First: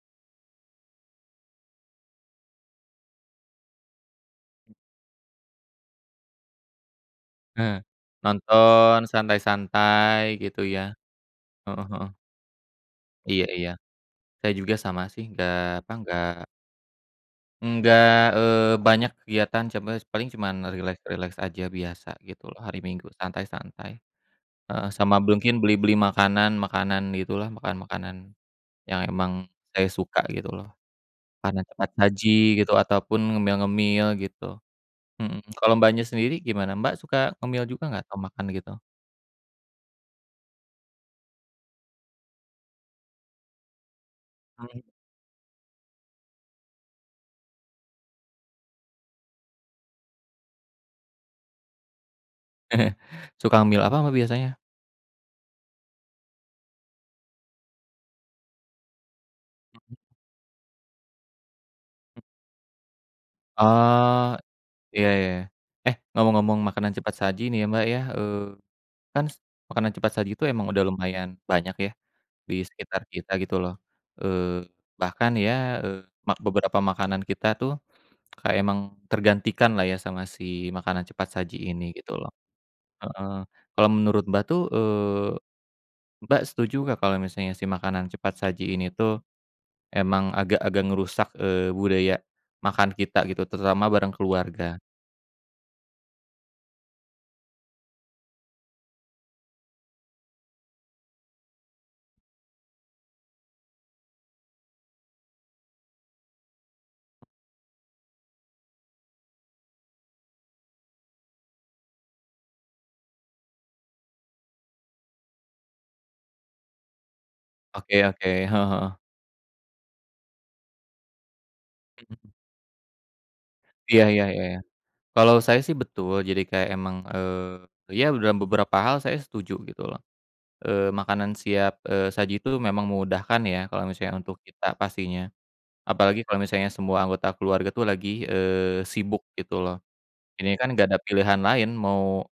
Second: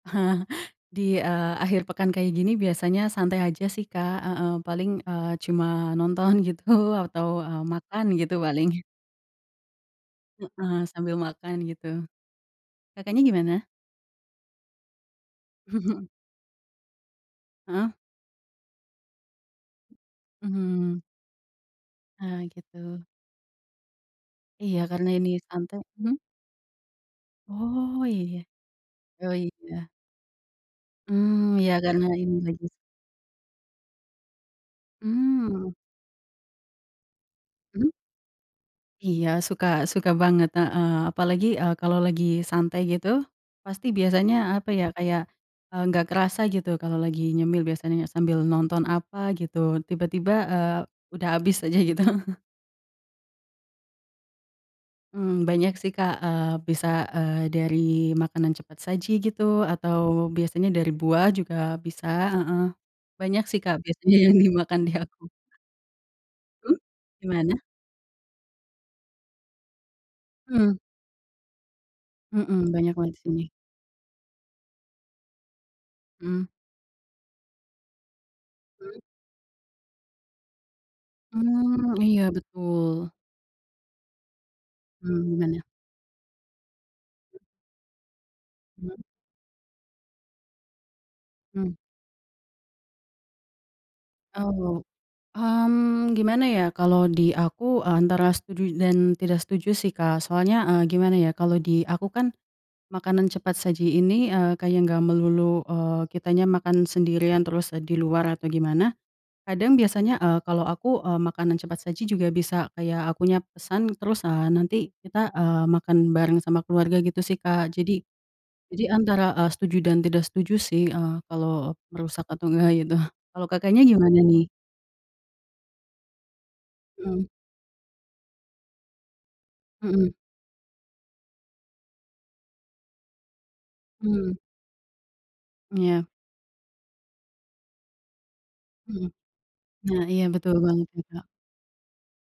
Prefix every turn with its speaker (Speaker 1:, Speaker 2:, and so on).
Speaker 1: Heeh. Di, eee, akhir pekan kayak gini biasanya santai aja sih Kak, heeh, paling, eee, cuma nonton gitu atau, eee,
Speaker 2: Nah,
Speaker 1: makan gitu paling.
Speaker 2: nonton, santai-santai, gitu
Speaker 1: Heeh,
Speaker 2: ya.
Speaker 1: sambil makan
Speaker 2: Heeh
Speaker 1: gitu.
Speaker 2: heeh.
Speaker 1: Kakaknya
Speaker 2: Iya
Speaker 1: gimana?
Speaker 2: iya. Saya juga sama sih, nggak, apa,
Speaker 1: Mhm.
Speaker 2: nggak
Speaker 1: Heeh.
Speaker 2: nggak, eee, banyak kegiatan, coba paling cuma
Speaker 1: Mhm.
Speaker 2: rileks-rileks aja, biasa
Speaker 1: Ah
Speaker 2: gitu loh, hari
Speaker 1: gitu.
Speaker 2: Minggu santai-santai.
Speaker 1: Iya
Speaker 2: Heeh,
Speaker 1: karena
Speaker 2: sama
Speaker 1: ini
Speaker 2: mungkin
Speaker 1: santai
Speaker 2: beli-beli
Speaker 1: mhm?
Speaker 2: makanan, makanan gitu lah,
Speaker 1: Oh
Speaker 2: makanan-makanan
Speaker 1: iya.
Speaker 2: yang
Speaker 1: Oh
Speaker 2: emang
Speaker 1: iya.
Speaker 2: saya suka gitu loh.
Speaker 1: Mmm,
Speaker 2: Makanan
Speaker 1: iya
Speaker 2: cepat
Speaker 1: karena
Speaker 2: saji
Speaker 1: ini lagi.
Speaker 2: gitu, ataupun ngemil-ngemil, gitu. Mhm
Speaker 1: Mmm.
Speaker 2: kalau Mbaknya sendiri gimana Mbak, suka ngemil juga
Speaker 1: Mmm.
Speaker 2: nggak atau makan gitu?
Speaker 1: Iya suka suka banget, heeh. Apalagi, eee, kalo lagi santai gitu, pasti biasanya apa
Speaker 2: Mhm.
Speaker 1: ya, kayak, eee, nggak kerasa gitu kalo lagi nyemil biasanya, sambil nonton apa gitu, tiba-tiba, eee, udah habis aja gitu.
Speaker 2: Suka ngemill apa Mbak biasanya?
Speaker 1: Mmm, banyak sih Kak, eee, bisa, eee, dari makanan cepat saji gitu,
Speaker 2: Mhm.
Speaker 1: atau biasanya dari buah juga bisa heeh. Banyak sih Kak biasanya yang
Speaker 2: Oh,
Speaker 1: dimakan di
Speaker 2: iya
Speaker 1: aku.
Speaker 2: iya. Eh, ngomong-ngomong
Speaker 1: Mhm,
Speaker 2: makanan cepat saji nih
Speaker 1: gimana?
Speaker 2: ya Mbak ya, eee, kan makanan cepat saji itu emang
Speaker 1: Mmm.
Speaker 2: udah lumayan banyak ya, di
Speaker 1: Mhm, banyak
Speaker 2: sekitar
Speaker 1: banget sih
Speaker 2: kita
Speaker 1: nih.
Speaker 2: gitu loh. Eee, bahkan ya, eee, mak
Speaker 1: Mmm.
Speaker 2: beberapa makanan kita tuh, kayak emang
Speaker 1: Mmm.
Speaker 2: tergantikan lah ya, sama si makanan cepat saji ini,
Speaker 1: Mmm,
Speaker 2: gitu
Speaker 1: iya
Speaker 2: loh.
Speaker 1: betul.
Speaker 2: Heeh, kalau menurut Mbak tuh,
Speaker 1: Mmm,
Speaker 2: eee,
Speaker 1: gimana?
Speaker 2: Mbak setuju nggak kalau misalnya si makanan cepat saji ini
Speaker 1: Mmm.
Speaker 2: tuh, emang agak-agak ngerusak, eee,
Speaker 1: Mmm.
Speaker 2: budaya makan kita gitu, terutama bareng keluarga?
Speaker 1: Oh. Mmm, gimana ya kalau di aku antara setuju dan tidak setuju sih Kak, soalnya, eee, gimana ya kalau di aku kan, makanan cepat saji ini eee, kayak nggak melulu, eee, kitanya makan sendirian terus di luar atau gimana, kadang biasanya, eee, kalau aku, eee, makanan cepat saji juga bisa kayak aku nya pesan terus, eee, nanti kita, eee, makan bareng sama keluarga gitu sih Kak. Jadi
Speaker 2: Oke oke. Heeh
Speaker 1: jadi
Speaker 2: heeh.
Speaker 1: antara, eee, setuju dan tidak setuju sih, eee, kalau merusak
Speaker 2: Mhm.
Speaker 1: atau enggaknya gitu. Kalau Kakaknya
Speaker 2: Iya
Speaker 1: gimana
Speaker 2: ya ya ya
Speaker 1: nih?
Speaker 2: ya. Kalau saya sih betul, jadi kayak emang,
Speaker 1: Mhm.
Speaker 2: eee, ya dalam beberapa hal saya setuju gitu loh,
Speaker 1: Mhm.
Speaker 2: eee, makanan siap, eee, saji itu memang memudahkan ya, kalau misalnya
Speaker 1: Mhm.
Speaker 2: untuk kita pastinya.
Speaker 1: Iya.
Speaker 2: Apalagi kalau misalnya semua anggota keluarga tuh lagi, eee,
Speaker 1: Mhm.
Speaker 2: sibuk gitu loh.
Speaker 1: Nah iya
Speaker 2: Ini
Speaker 1: betul
Speaker 2: kan
Speaker 1: banget
Speaker 2: nggak ada
Speaker 1: tuh Kak.
Speaker 2: pilihan lain mau